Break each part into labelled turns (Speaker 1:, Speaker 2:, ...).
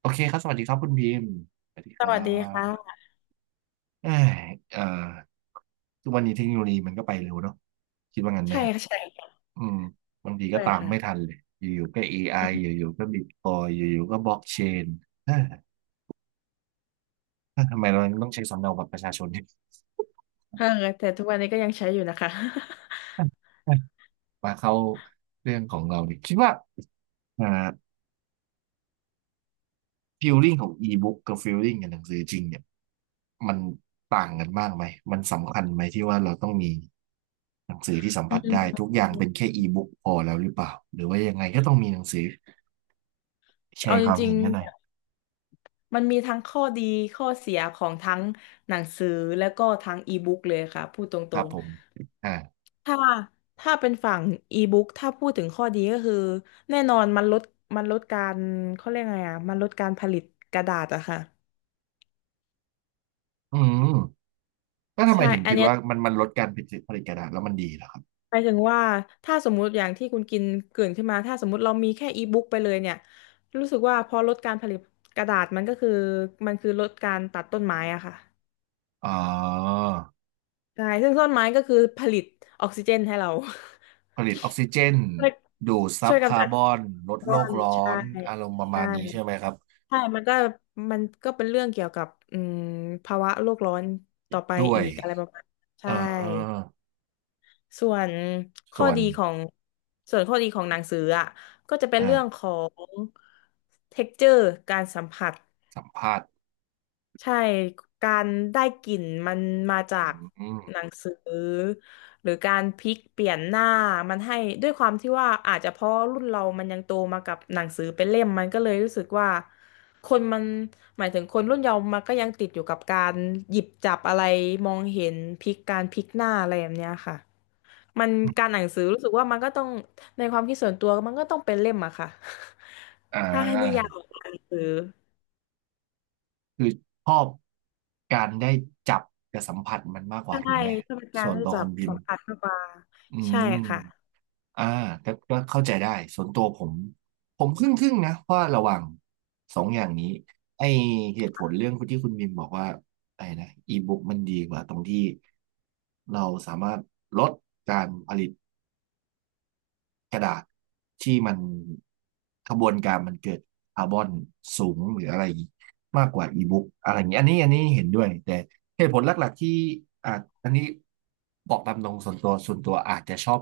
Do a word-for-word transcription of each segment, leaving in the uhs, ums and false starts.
Speaker 1: โอเคครับสวัสดีครับคุณบีมสวัสดี
Speaker 2: ส
Speaker 1: ครั
Speaker 2: วัสดี
Speaker 1: บ
Speaker 2: ค่ะ
Speaker 1: เอ้ยเอ่อทุกวันนี้เทคโนโลยีมันก็ไปเร็วเนาะคิดว่างั้นไหม
Speaker 2: ใช่
Speaker 1: ครับ
Speaker 2: ค่ะใช่
Speaker 1: อืมบางทีก็
Speaker 2: ด้วย
Speaker 1: ตามไม่
Speaker 2: ค่ะ
Speaker 1: ทันเลย อยู่ๆก็ เอ ไอ อไออยู่ๆก็บิตคอยอยู่ๆก็บล็อกเชนเอ้ยทำไมเราต้องใช้สำเนาบัตรประชาชนเนี่ย
Speaker 2: เออแต่ทุกวันนี้ก็ยังใช้อยู่นะคะ
Speaker 1: มาเข้าเรื่องของเราดิคิดว่าอ่า ฟีลลิ่งของอีบุ๊กกับฟีลลิ่งกับหนังสือจริงเนี่ยมันต่างกันมากไหมมันสำคัญไหมที่ว่าเราต้องมีหนังสือที่สัม
Speaker 2: อื
Speaker 1: ผัสได้
Speaker 2: ม
Speaker 1: ทุกอย่างเป็นแค่อีบุ๊กพอแล้วหรือเปล่า หรือว่ายังไงก็ต้องมีหนังสือแช
Speaker 2: เอา
Speaker 1: ร์ค
Speaker 2: จ
Speaker 1: วาม
Speaker 2: ริง
Speaker 1: เห็นกันหน่อย
Speaker 2: ๆมันมีทั้งข้อดีข้อเสียของทั้งหนังสือแล้วก็ทั้งอีบุ๊กเลยค่ะพูดต
Speaker 1: ค
Speaker 2: ร
Speaker 1: รับ
Speaker 2: ง
Speaker 1: ผมอ่า
Speaker 2: ๆถ้าถ้าเป็นฝั่งอีบุ๊กถ้าพูดถึงข้อดีก็คือแน่นอนมันลดมันลดการเขาเรียกไงอ่ะมันลดการผลิตกระดาษอะค่ะ
Speaker 1: อืมแล้วทำไม
Speaker 2: ใช่
Speaker 1: ถึง
Speaker 2: อั
Speaker 1: คิ
Speaker 2: น
Speaker 1: ด
Speaker 2: เนี้ย
Speaker 1: ว่ามันมันลดการผลิตผลิตกระดาษแล้วมันดีเหรอครับ
Speaker 2: หมายถึงว่าถ้าสมมุติอย่างที่คุณกินเกริ่นขึ้นมาถ้าสมมุติเรามีแค่อีบุ๊กไปเลยเนี่ยรู้สึกว่าพอลดการผลิตกระดาษมันก็คือมันคือลดการตัดต้นไม้อะค่ะ
Speaker 1: อ๋อ
Speaker 2: ใช่ซึ่งต้นไม้ก็คือผลิตออกซิเจนให้เรา
Speaker 1: ผลิตออกซิเจน
Speaker 2: ช่วย
Speaker 1: ดูดซั
Speaker 2: ช่
Speaker 1: บ
Speaker 2: วยกำ
Speaker 1: คา
Speaker 2: จั
Speaker 1: ร์
Speaker 2: ด
Speaker 1: บ
Speaker 2: คาร
Speaker 1: อนลด
Speaker 2: ์บ
Speaker 1: โล
Speaker 2: อ
Speaker 1: ก
Speaker 2: น
Speaker 1: ร้อ
Speaker 2: ใช่
Speaker 1: นอารมณ์ประมา
Speaker 2: ใช่
Speaker 1: ณนี้ใช่ไหมครับ
Speaker 2: ใช่มันก็มันก็เป็นเรื่องเกี่ยวกับอืมภาวะโลกร้อนต่อไป
Speaker 1: ด้วย
Speaker 2: อีกอะไรประมาณ
Speaker 1: เอ
Speaker 2: ใช่
Speaker 1: อ
Speaker 2: ส่วนข้อ
Speaker 1: ส่วน
Speaker 2: ดีของส่วนข้อดีของหนังสืออ่ะก็จะเป็น
Speaker 1: อ่า
Speaker 2: เรื่องของ texture การสัมผัส
Speaker 1: สัมภาษณ์
Speaker 2: ใช่การได้กลิ่นมันมาจาก
Speaker 1: อืม
Speaker 2: หนังสือหรือการพลิกเปลี่ยนหน้ามันให้ด้วยความที่ว่าอาจจะเพราะรุ่นเรามันยังโตมากับหนังสือเป็นเล่มมันก็เลยรู้สึกว่าคนมันหมายถึงคนรุ่นเยาว์มันก็ยังติดอยู่กับการหยิบจับอะไรมองเห็นพลิกการพลิกหน้าอะไรแบบเนี้ยค่ะ มันการอ่านหนังสือรู้สึกว่ามันก็ต้องในความคิดส่วนตัวมันก็ต้องเป็นเล่มอะค่ะ
Speaker 1: อ่
Speaker 2: ถ้าให้นิยา
Speaker 1: า
Speaker 2: มออ่านหนังสือ
Speaker 1: คือชอบการได้จับกับสัมผัสมันมากกว่า
Speaker 2: ใช่
Speaker 1: ถูกไหม
Speaker 2: ถ้าเป็นกา
Speaker 1: ส่
Speaker 2: ร
Speaker 1: วน
Speaker 2: ที่
Speaker 1: ตัว
Speaker 2: จะ
Speaker 1: คนพิม
Speaker 2: สัม
Speaker 1: พ์
Speaker 2: ผัสมากกว่า
Speaker 1: อื
Speaker 2: ใช่
Speaker 1: ม
Speaker 2: ค่ะ
Speaker 1: อ่าก็ก็เข้าใจได้ ส่วนตัวผม ผมครึ่งครึ่งนะว่าระหว่างสองอย่างนี้ไอเหตุผลเรื่องที่คุณมิมบอกว่าไอ้นะอีบุ๊กมันดีกว่าตรงที่เราสามารถลดการผลิต กระดาษที่มันกระบวนการมันเกิดคาร์บอนสูงหรืออะไรมากกว่าอีบุ๊กอะไรอย่างนี้อันนี้อันนี้เห็นด้วยแต่เหตุผลหลักๆที่อาจอันนี้บอกตามตรงส่วนตัวส่วนตัวอาจจะชอบ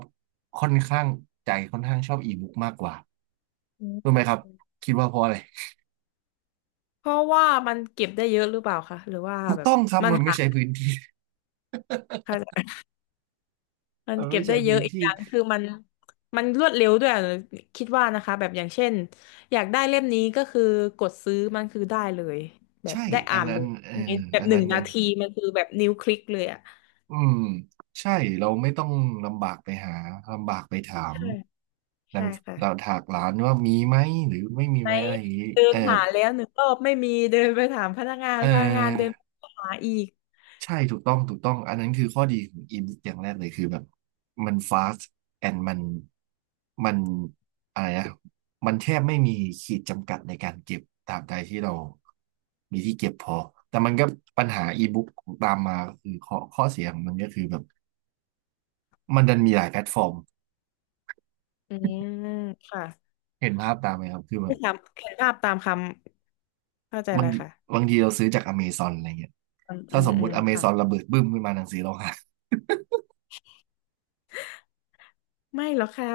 Speaker 1: ค่อนข้างใจค่อนข้างชอบอีบุ๊กมากกว่า
Speaker 2: อื
Speaker 1: รู้ไห
Speaker 2: ม
Speaker 1: มครับคิดว่าเพราะอะไร
Speaker 2: เพราะว่ามันเก็บได้เยอะหรือเปล่าคะหรือว่า
Speaker 1: ถูก
Speaker 2: แบบ
Speaker 1: ต้องครับ
Speaker 2: มัน
Speaker 1: มันไม่
Speaker 2: หา
Speaker 1: ใช้พื้นที่
Speaker 2: ค่ะมั น
Speaker 1: มัน
Speaker 2: เก็
Speaker 1: ไม่
Speaker 2: บได้
Speaker 1: ใช้
Speaker 2: เย
Speaker 1: พื้
Speaker 2: อะ
Speaker 1: น
Speaker 2: อีกอ
Speaker 1: ที่
Speaker 2: ย่างคือมันมันรวดเร็วด้วยอะคิดว่านะคะแบบอย่างเช่นอยากได้เล่มนี้ก็คือกดซื้อมันคือได้เลยแบบ
Speaker 1: ใช่
Speaker 2: ได้
Speaker 1: อั
Speaker 2: อ่า
Speaker 1: น
Speaker 2: นเล
Speaker 1: นั้น
Speaker 2: ย
Speaker 1: เอ
Speaker 2: ใน
Speaker 1: อ
Speaker 2: แบบ
Speaker 1: อัน
Speaker 2: หนึ่
Speaker 1: นั้
Speaker 2: ง
Speaker 1: น
Speaker 2: นา
Speaker 1: อัน
Speaker 2: ทีมันคือแบบนิ้วคลิกเลยอะ
Speaker 1: อืมใช่เราไม่ต้องลำบากไปหาลำบากไปถาม
Speaker 2: ใช่
Speaker 1: ดั
Speaker 2: ใช่
Speaker 1: ง
Speaker 2: ค่ะ
Speaker 1: เราถากร้านว่ามีไหมหรือไม่มี
Speaker 2: ไหม
Speaker 1: ไหมอะไรอย่างนี้
Speaker 2: เดิ
Speaker 1: เอ
Speaker 2: น
Speaker 1: อ
Speaker 2: หาแล้วหนึ่งรอบไม่มีเดินไปถามพนักงาน
Speaker 1: เ
Speaker 2: พนักงานเดิ
Speaker 1: ออ
Speaker 2: นไปหาอีก
Speaker 1: ใช่ถูกต้องถูกต้องอันนั้นคือข้อดีของอินอย่างแรกเลยคือแบบมัน fast and มันมันอะไรนะมันแทบไม่มีขีดจำกัดในการเก็บตามใดที่เรามีที่เก็บพอแต่มันก็ปัญหาอีบุ๊กตามมาก็คือข้อข้อเสียของมันก็คือแบบมันดันมีหลายแพลตฟอร์ม
Speaker 2: อืมค่ะ
Speaker 1: เห็นภาพตามไหมครับ คือแบ
Speaker 2: ไป
Speaker 1: บ
Speaker 2: ถามเขียนภาพตามคำเข้าใจ
Speaker 1: บา
Speaker 2: เล
Speaker 1: ง
Speaker 2: ย
Speaker 1: ที
Speaker 2: ค่ะ
Speaker 1: บางทีเราซื้อจากอเมซอนอะไรเงี้ย
Speaker 2: อืมอื
Speaker 1: ถ้า
Speaker 2: ม
Speaker 1: สม
Speaker 2: อื
Speaker 1: มุ
Speaker 2: ม
Speaker 1: ติอเมซอน
Speaker 2: ค่ะ
Speaker 1: ระเบิดบึ้มขึ้นมาหนังสือเราหาย
Speaker 2: ไม่หรอกค่ะ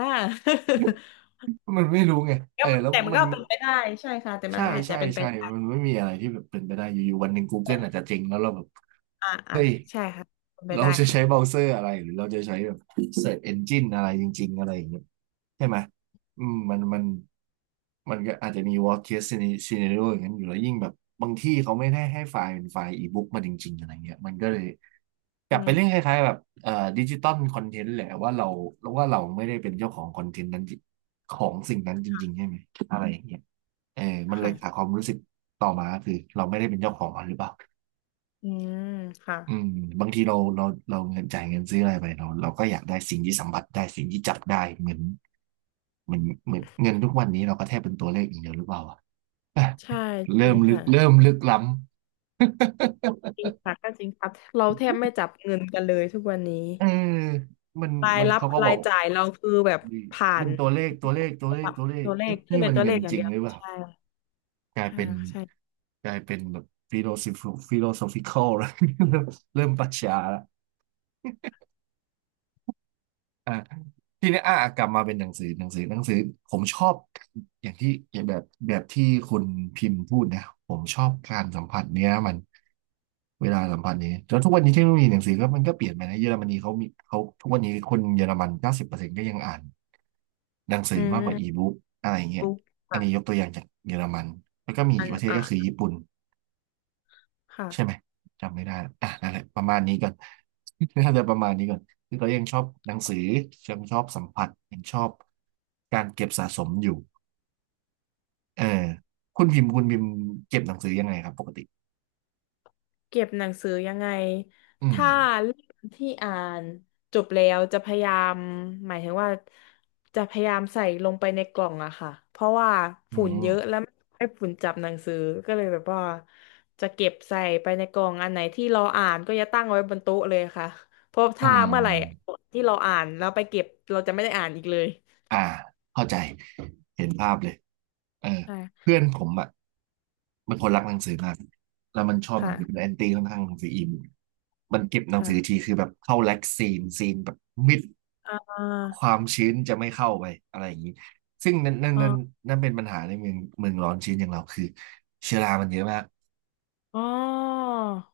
Speaker 1: มันไม่รู้ไง เอ
Speaker 2: ก็
Speaker 1: อแล้ว
Speaker 2: แต่มัน
Speaker 1: มัน
Speaker 2: ก็เป็นไปได้ใช่ค่ะแต่มั
Speaker 1: ใช่
Speaker 2: นอาจจะ
Speaker 1: ใช่
Speaker 2: เป็นไป
Speaker 1: ใช่
Speaker 2: ได้
Speaker 1: มันไม่มีอะไรที่แบบเป็นไปได้ อยู่ๆวันหนึ่ง Google อาจจะเจริงแล้วเราแบบ
Speaker 2: อ่าอ่า
Speaker 1: เฮ้ย
Speaker 2: ใช่ค่ะเป็นไป
Speaker 1: เรา
Speaker 2: ได้
Speaker 1: จะ
Speaker 2: ค่ะ
Speaker 1: ใช้เบราว์เซอร์อะไรหรือเราจะใช้แบบ Search Engine อะไรจริงๆอะไรอย่างเงี้ยใช่ไหมอืมมันมันมันก็อาจจะมี worst case scenario อย่างนั้นอยู่แล้วยิ่งแบบบางที่เขาไม่ได้ให้ไฟล์เป็นไฟล์อีบุ๊กมาจริงๆอะไรเงี้ยมันก็เลย ก
Speaker 2: อื
Speaker 1: ลับไป
Speaker 2: ม
Speaker 1: เรื่องคล้ายๆแบบเอ่อดิจิตอลคอนเทนต์แหละว่าเราว่าเราไม่ได้เป็นเจ้าของคอนเทนต์นั้นจริของสิ่งนั้นจริงๆใช่ไหมอะไรอย่างเงี้ยเออมันเลยขาด
Speaker 2: ค่ะ
Speaker 1: ความรู้สึกต่อมาคือเราไม่ได้เป็นเจ้าของมันหรือเปล่า
Speaker 2: อืมค่ะ
Speaker 1: อืมบางทีเราเราเราเงินจ่ายเงินซื้ออะไรไปเราเราก็อยากได้สิ่งที่สัมผัสได้สิ่งที่จับได้เหมือนเหมือนเหมือนเงินทุกวันนี้เราก็แทบเป็นตัวเลขอย่างเดียวหรือเปล่าอ่ะ
Speaker 2: ใช่ จ
Speaker 1: เริ่
Speaker 2: ริ
Speaker 1: ม
Speaker 2: ง
Speaker 1: ลึก
Speaker 2: ค่ะ
Speaker 1: เริ่มลึกล้ำ
Speaker 2: จริ งค่ะก็จริงค่ะเราแทบไม่จับเงินกันเลยทุกวันนี้
Speaker 1: เออมัน
Speaker 2: ราย
Speaker 1: มัน
Speaker 2: รับ
Speaker 1: เขาก็บ
Speaker 2: รา
Speaker 1: อ
Speaker 2: ย
Speaker 1: ก
Speaker 2: จ่ายเราคือแบบ
Speaker 1: นี่
Speaker 2: ผ่า
Speaker 1: เป็
Speaker 2: น
Speaker 1: นตัวเลขตัวเลขตัวเล
Speaker 2: ป
Speaker 1: ข
Speaker 2: รับ
Speaker 1: ตัวเลข
Speaker 2: ตัวเลข
Speaker 1: เอ๊ะ
Speaker 2: ขึ้
Speaker 1: นี่
Speaker 2: นเป็
Speaker 1: มั
Speaker 2: น
Speaker 1: น
Speaker 2: ตัว
Speaker 1: เงิ
Speaker 2: เล
Speaker 1: น
Speaker 2: ขอย่า
Speaker 1: จ
Speaker 2: ง
Speaker 1: ริง
Speaker 2: เดียว
Speaker 1: หรื
Speaker 2: เล
Speaker 1: อ
Speaker 2: ย
Speaker 1: เปล่า
Speaker 2: ใช่
Speaker 1: กลาย
Speaker 2: ใช่
Speaker 1: เป็น
Speaker 2: ค่ะใช่
Speaker 1: กลายเป็นแบบฟิโล o ิฟิโลโซฟิคอลแล้ว เริ่มปรัชญาละ อ่าทีนี้อ่ากลับมาเป็นหนังสือหนังสือหนังสือผมชอบอย่างที่อย่างแบบแบบที่คุณพิมพ์พูดนะผมชอบการสัมผัสเนี้ยมันเวลาสัมผัสนี้แล้วทุกวันนี้เทคโนโลยีหนังสือก็มันก็เปลี่ยนไปนะเยอรมนีเขามีเขาทุกวันนี้คนเยอรมันเก้าสิบเปอร์เซ็นต์ก็ยังอ่านหนังสื
Speaker 2: อื
Speaker 1: อมากกว่าอี
Speaker 2: ม
Speaker 1: บุ๊กอะไรเงี้ย
Speaker 2: รู้
Speaker 1: อัน
Speaker 2: ค่ะ
Speaker 1: นี้ยกตัวอย่างจากเยอรมันแล้วก็มี
Speaker 2: อั
Speaker 1: อีก
Speaker 2: น
Speaker 1: ประเทศ
Speaker 2: อ่ะ
Speaker 1: ก็คือญี่ปุ่น
Speaker 2: ค่ะ
Speaker 1: ใช่ไหมจำไม่ได้ละอ่ะนั่นแหละประมาณนี้ก่อน น่าจะประมาณนี้ก่อนคือเรายังชอบหนังสือยังชอบสัมผัสยังชอบการเก็บสะสมอยู่เออคุณพิมพ์คุณพิมพ์เก็บหนังสือยังไงครับปกติ
Speaker 2: เก็บหนังสือยังไง
Speaker 1: อืม
Speaker 2: ถ้าเล่มที่อ่านจบแล้วจะพยายามหมายถึงว่าจะพยายามใส่ลงไปในกล่องอะค่ะเพราะว่า
Speaker 1: อื
Speaker 2: ฝุ่นเยอะ
Speaker 1: ม
Speaker 2: แล้วไม่ให้ฝุ่นจับหนังสือก็เลยแบบว่าจะเก็บใส่ไปในกล่องอันไหนที่เราอ่านก็จะตั้งไว้บนโต๊ะเลยค่ะเพราะ
Speaker 1: อื
Speaker 2: ถ้าเมื่อไหร่
Speaker 1: ม
Speaker 2: ที่เราอ่านแล้วไปเก็บเราจะไม่ได้อ่านอีกเลย
Speaker 1: อ่าเข้าใจเห็นภาพเลยเออ
Speaker 2: ใช่
Speaker 1: เพื่อนผมอ่ะเป็นคนรักหนังสือมากแล้วมันชอบหนังสือเป็นแอ
Speaker 2: ค่ะ
Speaker 1: นตี้ค่อนข้างหนังสืออินมันเก็บหนังสือที
Speaker 2: ค่ะ
Speaker 1: คือแบบเข้าแล็กซีนซีนแบบมิด
Speaker 2: อ่า
Speaker 1: ความชื้นจะไม่เข้าไปอะไรอย่างนี้ซึ่งนั่นนั่น
Speaker 2: อ๋อ
Speaker 1: นั่นนั่นเป็นปัญหาในเมืองเมืองร้อนชื้นอย่างเราคือเชื้อรามันเยอะมาก
Speaker 2: อ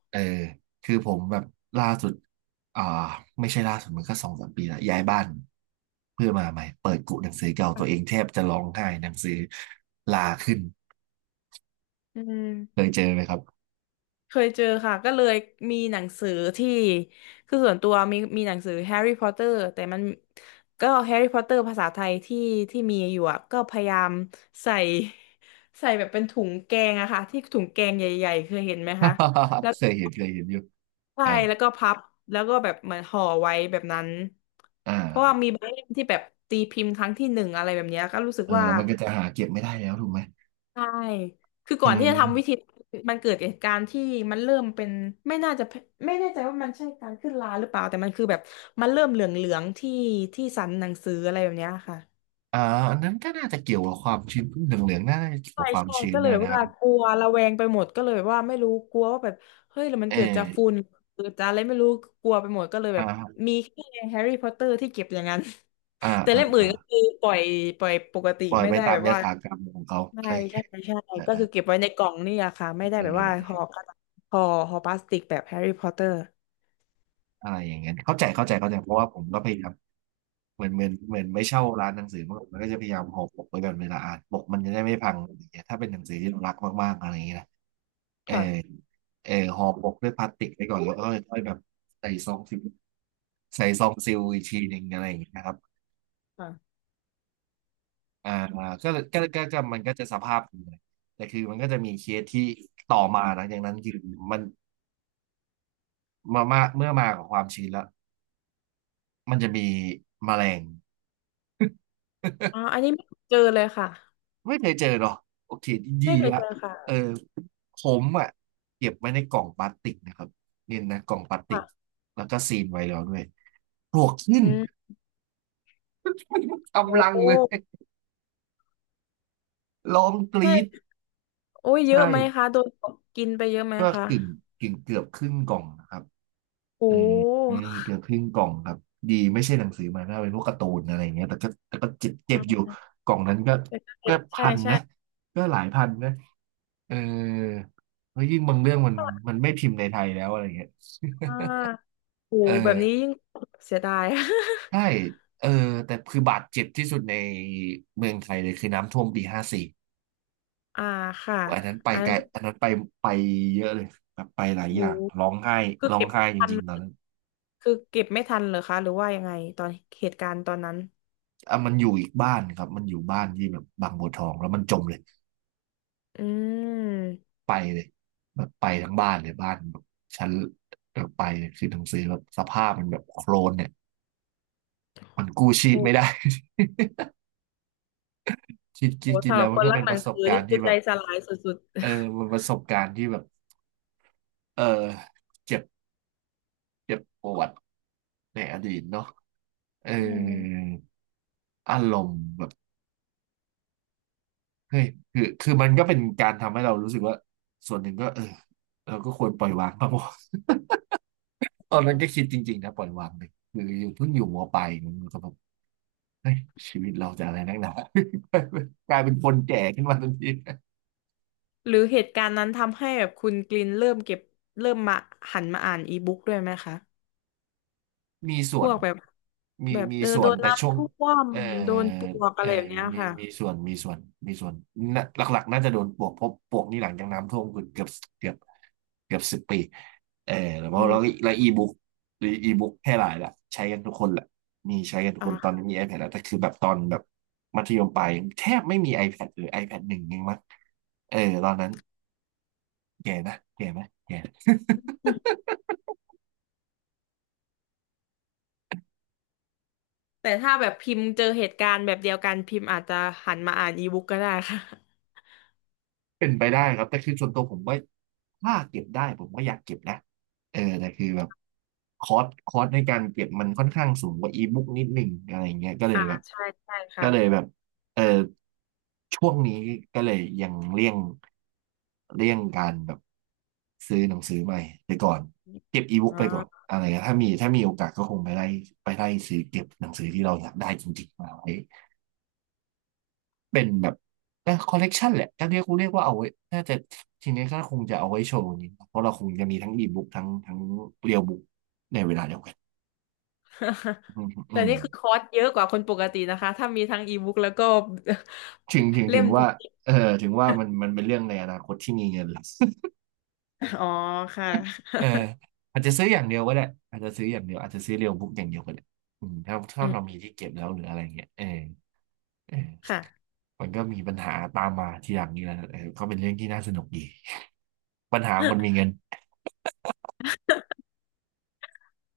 Speaker 1: เออคือผมแบบล่าสุดอ่าไม่ใช่ล่าสุดมันก็สองสามปีละย้ายบ้านเพื่อมาใหม่เปิดกุหนังสือเก่าตัวเองแทบจะร้องไห้หนังสือลาขึ้น
Speaker 2: ออืม
Speaker 1: เคยเจอไหมครับ
Speaker 2: เคยเจอค่ะก็เลยมีหนังสือที่คือส่วนตัวมีมีหนังสือแฮร์รี่พอตเตอร์แต่มันก็แฮร์รี่พอตเตอร์ภาษาไทยที่ที่มีอยู่อะก็พยายามใส่ ใส่แบบเป็นถุงแกงอะค่ะที่ถุงแกงใหญ่ๆเคยเห็นไหมคะ แล้ว
Speaker 1: เคยเห็นเคยเห็นอยู่
Speaker 2: ใช่
Speaker 1: อ่า
Speaker 2: แล้วก็พับแล้วก็แบบเหมือนห่อไว้แบบนั้น
Speaker 1: อ่
Speaker 2: เพราะว่า
Speaker 1: า
Speaker 2: มีบางเล่มที่แบบตีพิมพ์ครั้งที่หนึ่งอะไรแบบเนี้ยก็รู้สึก
Speaker 1: เออ
Speaker 2: ว่า
Speaker 1: แล้วมันก็จะหาเก็บไม่ได้แล้วถูกไหม
Speaker 2: ใช่คือก่
Speaker 1: อื
Speaker 2: อนที่
Speaker 1: ม
Speaker 2: จะทำวิธีมันเกิดเหตุการณ์ที่มันเริ่มเป็นไม่น่าจะไม่แน่ใจว่ามันใช่การขึ้นราหรือเปล่าแต่มันคือแบบมันเริ่มเหลืองๆที่ที่สันหนังสืออะไรแบบเนี้ยค่ะ
Speaker 1: อ่าอันนั้นก็น่าจะเกี่ยวกับความชื้นเหลืองเหลืองน่าจะเกี่ยว
Speaker 2: ใช่
Speaker 1: กับความ
Speaker 2: ใช่
Speaker 1: ชื้น
Speaker 2: ก็เล
Speaker 1: ด้ว
Speaker 2: ย
Speaker 1: ยนะครั
Speaker 2: ว่า
Speaker 1: บ
Speaker 2: กลัวระแวงไปหมดก็เลยว่าไม่รู้กลัวว่าแบบเฮ้ยแล้วมัน
Speaker 1: เอ
Speaker 2: เกิดจากฝุ่
Speaker 1: อ
Speaker 2: นเกิดจากอะไรไม่รู้กลัวไปหมดก็เลยแบบ
Speaker 1: อ่า
Speaker 2: มีแค่แฮร์รี่พอตเตอร์ที่เก็บอย่างนั้น
Speaker 1: อ่า
Speaker 2: แต่
Speaker 1: อ่า
Speaker 2: เล่มอื่น
Speaker 1: อ่า
Speaker 2: ก็คือปล่อยปล่อยปกติ
Speaker 1: ปล่อย
Speaker 2: ไม่
Speaker 1: ไป
Speaker 2: ได้
Speaker 1: ตาม
Speaker 2: แบบ
Speaker 1: ย
Speaker 2: ว่า
Speaker 1: ถากรรมของเขา
Speaker 2: ใช่
Speaker 1: อะไร
Speaker 2: ใช่ใช่
Speaker 1: เอ
Speaker 2: ก็คื
Speaker 1: อ
Speaker 2: อเก็บไว้ในกล่องนี่อะค่ะไม่ได้
Speaker 1: เอ
Speaker 2: แบบว่า
Speaker 1: อ
Speaker 2: ห่อกระดาษห่อห่อพลาสติกแบบแฮร์รี่พอตเตอร์
Speaker 1: อะไรอย่างเงี้ยเข้าใจเข้าใจเข้าใจเพราะว่าผมก็พยายามเหมือนเหมือนเหมือนไม่เช่าร้านหนังสือมันมันก็จะพยายามห่อปกไว้ก่อนเวลาอ่านปกมันจะได้ไม่พังอะไรอย่างเงี้ยถ้าเป็นหนังสือที่เรารักมากๆอะไรอย่างเงี้ยนะเออ
Speaker 2: ค่ะ
Speaker 1: เออห่อปกด้วยพลาสติกไว้ก่อนแล้วก็ค่อยๆแบบใส่ซองซิลใส่ซองซิลอีกทีหนึ่งอะไรอย่างเงี้ยนะครับ
Speaker 2: ค่ะ
Speaker 1: อ่าก็เลยก็ก็ก็มันก็จะสภาพนี้นแต่คือมันก็จะมีเคสที่ต่อมาหลังจากนั้นคือมันมามาเมื่อมากับความชื้นแล้วมันจะมีแมลง
Speaker 2: อ๋อ อันนี้ไม่เคยเจอเลยค่ะ
Speaker 1: ไม่เคยเจอหรอโอเคดี
Speaker 2: ไม่เคย
Speaker 1: ละ
Speaker 2: เจอ
Speaker 1: เอ
Speaker 2: ค่ะ
Speaker 1: อผมอ่ะเก็บไว้ในกล่องพลาสติกนะครับเนี่ยนะกล่องพลาสติก
Speaker 2: ค่ะ
Speaker 1: แล้วก็ซีลไว้แล้วด้วยปลวกขึ้น
Speaker 2: อืม โอ้
Speaker 1: กำลัง
Speaker 2: โห
Speaker 1: เลยร้องกรี๊ด
Speaker 2: ใช่โอ้ยเย
Speaker 1: ใช่
Speaker 2: อะไหมคะโดนกินไปเยอะไหม
Speaker 1: ก็
Speaker 2: คะ
Speaker 1: กึ่งกึ่งเกือบครึ่งกล่องนะครับเอ
Speaker 2: โอ้
Speaker 1: อเกือบครึ่งกล่องครับดีไม่ใช่หนังสือมาถ้าเป็นพวกการ์ตูนอะไรเงี้ยแต่ก็แต่ก็เจ็บเจ็บอยู่
Speaker 2: อ่า
Speaker 1: กล่องนั้นก็ก็
Speaker 2: ใช่
Speaker 1: พัน
Speaker 2: ใช่
Speaker 1: นะก็หลายพันนะเออแล้วยิ่งบางเรื่องมันมันไม่พิมพ์ในไทยแล้วอะไรเงี้ย
Speaker 2: อ่าโอ้โห
Speaker 1: เอ
Speaker 2: แบบนี้
Speaker 1: อ
Speaker 2: ยิ่งเสียดาย
Speaker 1: ใช่เออแต่คือบาดเจ็บที่สุดในเมืองไทยเลยคือน้ำท่วมปีห้าสี่
Speaker 2: อ่าค่ะ
Speaker 1: อันนั้นไป
Speaker 2: อัน
Speaker 1: ไก
Speaker 2: นั้น
Speaker 1: ล
Speaker 2: คือ
Speaker 1: อันนั้นไปไปเยอะเลยแบบไปหลาย
Speaker 2: โอ้
Speaker 1: อย่าง
Speaker 2: โห
Speaker 1: ร้องไห้
Speaker 2: คือ
Speaker 1: ร้อง
Speaker 2: เก็บ
Speaker 1: ไห้
Speaker 2: ไม่
Speaker 1: จ
Speaker 2: ทัน
Speaker 1: ริงๆตอนนั้น
Speaker 2: คือเก็บไม่ทันเหรอคะหรือว่ายังไงตอนเหตุการณ์ตอนนั้น
Speaker 1: อ่ะมันอยู่อีกบ้านครับมันอยู่บ้านที่แบบบางบัวทองแล้วมันจมเลย
Speaker 2: อืม
Speaker 1: ไปเลยแบบไปทั้งบ้านเลยบ้านแบบชั้นแบบไปเลยคือหนังสือแบบสภาพมันแบบโคลนเนี่ยมันกู้ชีพ
Speaker 2: โอ้
Speaker 1: ไม่ได้ คิด
Speaker 2: โห
Speaker 1: คิดคิด
Speaker 2: สำห
Speaker 1: แล้
Speaker 2: รั
Speaker 1: ว
Speaker 2: บ
Speaker 1: มั
Speaker 2: ค
Speaker 1: น
Speaker 2: น
Speaker 1: ก็
Speaker 2: รัก
Speaker 1: เป็น
Speaker 2: ห
Speaker 1: ป
Speaker 2: นั
Speaker 1: ระ
Speaker 2: ง
Speaker 1: สบ
Speaker 2: สือ
Speaker 1: การ
Speaker 2: นี่
Speaker 1: ณ์ที่
Speaker 2: คือ
Speaker 1: แบ
Speaker 2: ใจ
Speaker 1: บ
Speaker 2: สลายสุด
Speaker 1: เออมันประสบการณ์ที่แบบเออเจ็บเจ็บปวด ในอดีตเนาะเอ
Speaker 2: ๆอืม
Speaker 1: ออารมณ์แบบเฮ้ยคือคือมันก็เป็นการทำให้เรารู้สึกว่าส่วนหนึ่งก็เออเราก็ควรปล่อยวางบ้างวะ ตอ
Speaker 2: อ๋
Speaker 1: นนั้นก็คิ
Speaker 2: อ
Speaker 1: ดจริงๆนะปล่อยวางเลยคืออยู่เพิ่งอยู่มปลายมันก็แบบเฮ้ยชีวิตเราจะอะไรนักหนา กลายเป็นคนแก่ขึ้นมาทันที
Speaker 2: ๆหรือเหตุการณ์นั้นทำให้แบบคุณกลินเริ่มเก็บเริ่มมาหันมาอ่านอีบุ๊กด้วยไหมคะ
Speaker 1: มี
Speaker 2: พ
Speaker 1: ส่ว
Speaker 2: ว
Speaker 1: น
Speaker 2: กแบบ
Speaker 1: มี
Speaker 2: แบบ
Speaker 1: มี
Speaker 2: เออ
Speaker 1: ส่
Speaker 2: โด
Speaker 1: วน
Speaker 2: น
Speaker 1: แต่ช่
Speaker 2: น้ำ
Speaker 1: วง
Speaker 2: ท่วม
Speaker 1: เออ
Speaker 2: โดนปลวก
Speaker 1: เอ
Speaker 2: อะ
Speaker 1: อ
Speaker 2: ไรแบบเนี้ย
Speaker 1: มี
Speaker 2: ค่ะ
Speaker 1: มีส่วนมีส่วนมีส่วนน่ะหลักๆน่าจะโดนปลวกเพราะปลวกนี่หลังจากน้ำท่วมคือเกือบเกือบเกือบสิบปีเออแล้ว
Speaker 2: อื
Speaker 1: แล้ว
Speaker 2: ม
Speaker 1: แล้วอีบุ๊กหรืออีบุ๊กแพร่หลายละใช้กันทุกคนแหละมีใช้กันทุกค
Speaker 2: อ่ะ
Speaker 1: นตอนนี้มี iPad แล้วแต่คือแบบตอนแบบมัธยมปลายแทบไม่มี iPad หรือ ไอแพดหนึ่งยังมั้งเออตอนนั้นแก่นะแก่ไหมแก่
Speaker 2: แต่ถ้าแบบพิมพ์เจอเหตุการณ์แบบเดียวกันพิมพ์อาจจะหันมาอ่านอีบุ๊กก็ได้ค่ะ
Speaker 1: เป็นไปได้ครับแต่คือส่วนตัวผมว่าถ้าเก็บได้ผมก็อยากเก็บนะเออแต่คือแบบคอสคอสในการเก็บมันค่อนข้างสูงกว่าอีบุ๊กนิดหนึ่งอะไรเงี้ยก็เลย
Speaker 2: อ่า
Speaker 1: แบบ
Speaker 2: ใช่ใช่
Speaker 1: ก็
Speaker 2: ค่ะ
Speaker 1: เลยแบบเออช่วงนี้ก็เลยยังเลี่ยงเลี่ยงการแบบซื้อหนังสือใหม่ไปก่อนเก็บอีบุ๊ก
Speaker 2: อ๋
Speaker 1: ไปก่อน
Speaker 2: อ
Speaker 1: อะไรเงี้ยถ้ามีถ้ามีโอกาสก็คงไปไล่ไปไล่ซื้อเก็บหนังสือที่เราอยากได้จริงๆมาไว้ เป็นแบบคอลเลกชันแหละถ้าเรียกเรียกว่าเอาไว้น่าจะทีนี้ก็คงจะเอาไว้โชว์อย่างนี้เพราะเราคงจะมีทั้งอีบุ๊กทั้งทั้งเรียลบุ๊กในเวลาเดียวกัน อืมอื
Speaker 2: แต่
Speaker 1: ม
Speaker 2: นี่คือคอร์สเยอะกว่าคนปกตินะคะถ้ามีทั้งอีบุ๊กแล้วก็
Speaker 1: ถึงถึง
Speaker 2: เล่
Speaker 1: ถึ
Speaker 2: ม
Speaker 1: ง
Speaker 2: จร
Speaker 1: ว่า
Speaker 2: ิง
Speaker 1: เออถึงว่ามันมันเป็นเรื่องในอนาคตที่มีเงินหลัก
Speaker 2: ๆอ๋อค่ะ
Speaker 1: เอออาจจะซื้ออย่างเดียวก็ได้อาจจะซื้ออย่างเดียวอาจจะซื้อเรียลบุ๊กอย่างเดียวก็ได้อืมถ้า ถ้า
Speaker 2: อืม
Speaker 1: เรามีที่เก็บแล้วหรืออะไรเงี้ยเออเอ
Speaker 2: ค่ะ
Speaker 1: อมันก็มีปัญหาตามมาทีหลังนี่แหละเออก็เป็นเรื่องที่น่าสนุกดีปัญหาคนมีเงิน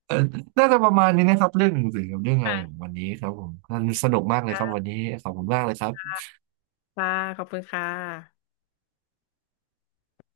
Speaker 1: เออน่าจะประมาณนี้นะครับเรื่องหนังสือกับเรื่องอะไรของ
Speaker 2: ค่ะ
Speaker 1: วันนี้ครับผมน่าสนุกมากเลยครับวัน
Speaker 2: ค่ะ
Speaker 1: นี้ขอบคุณมากเลยครับ
Speaker 2: ค่ะขอบคุณค่ะ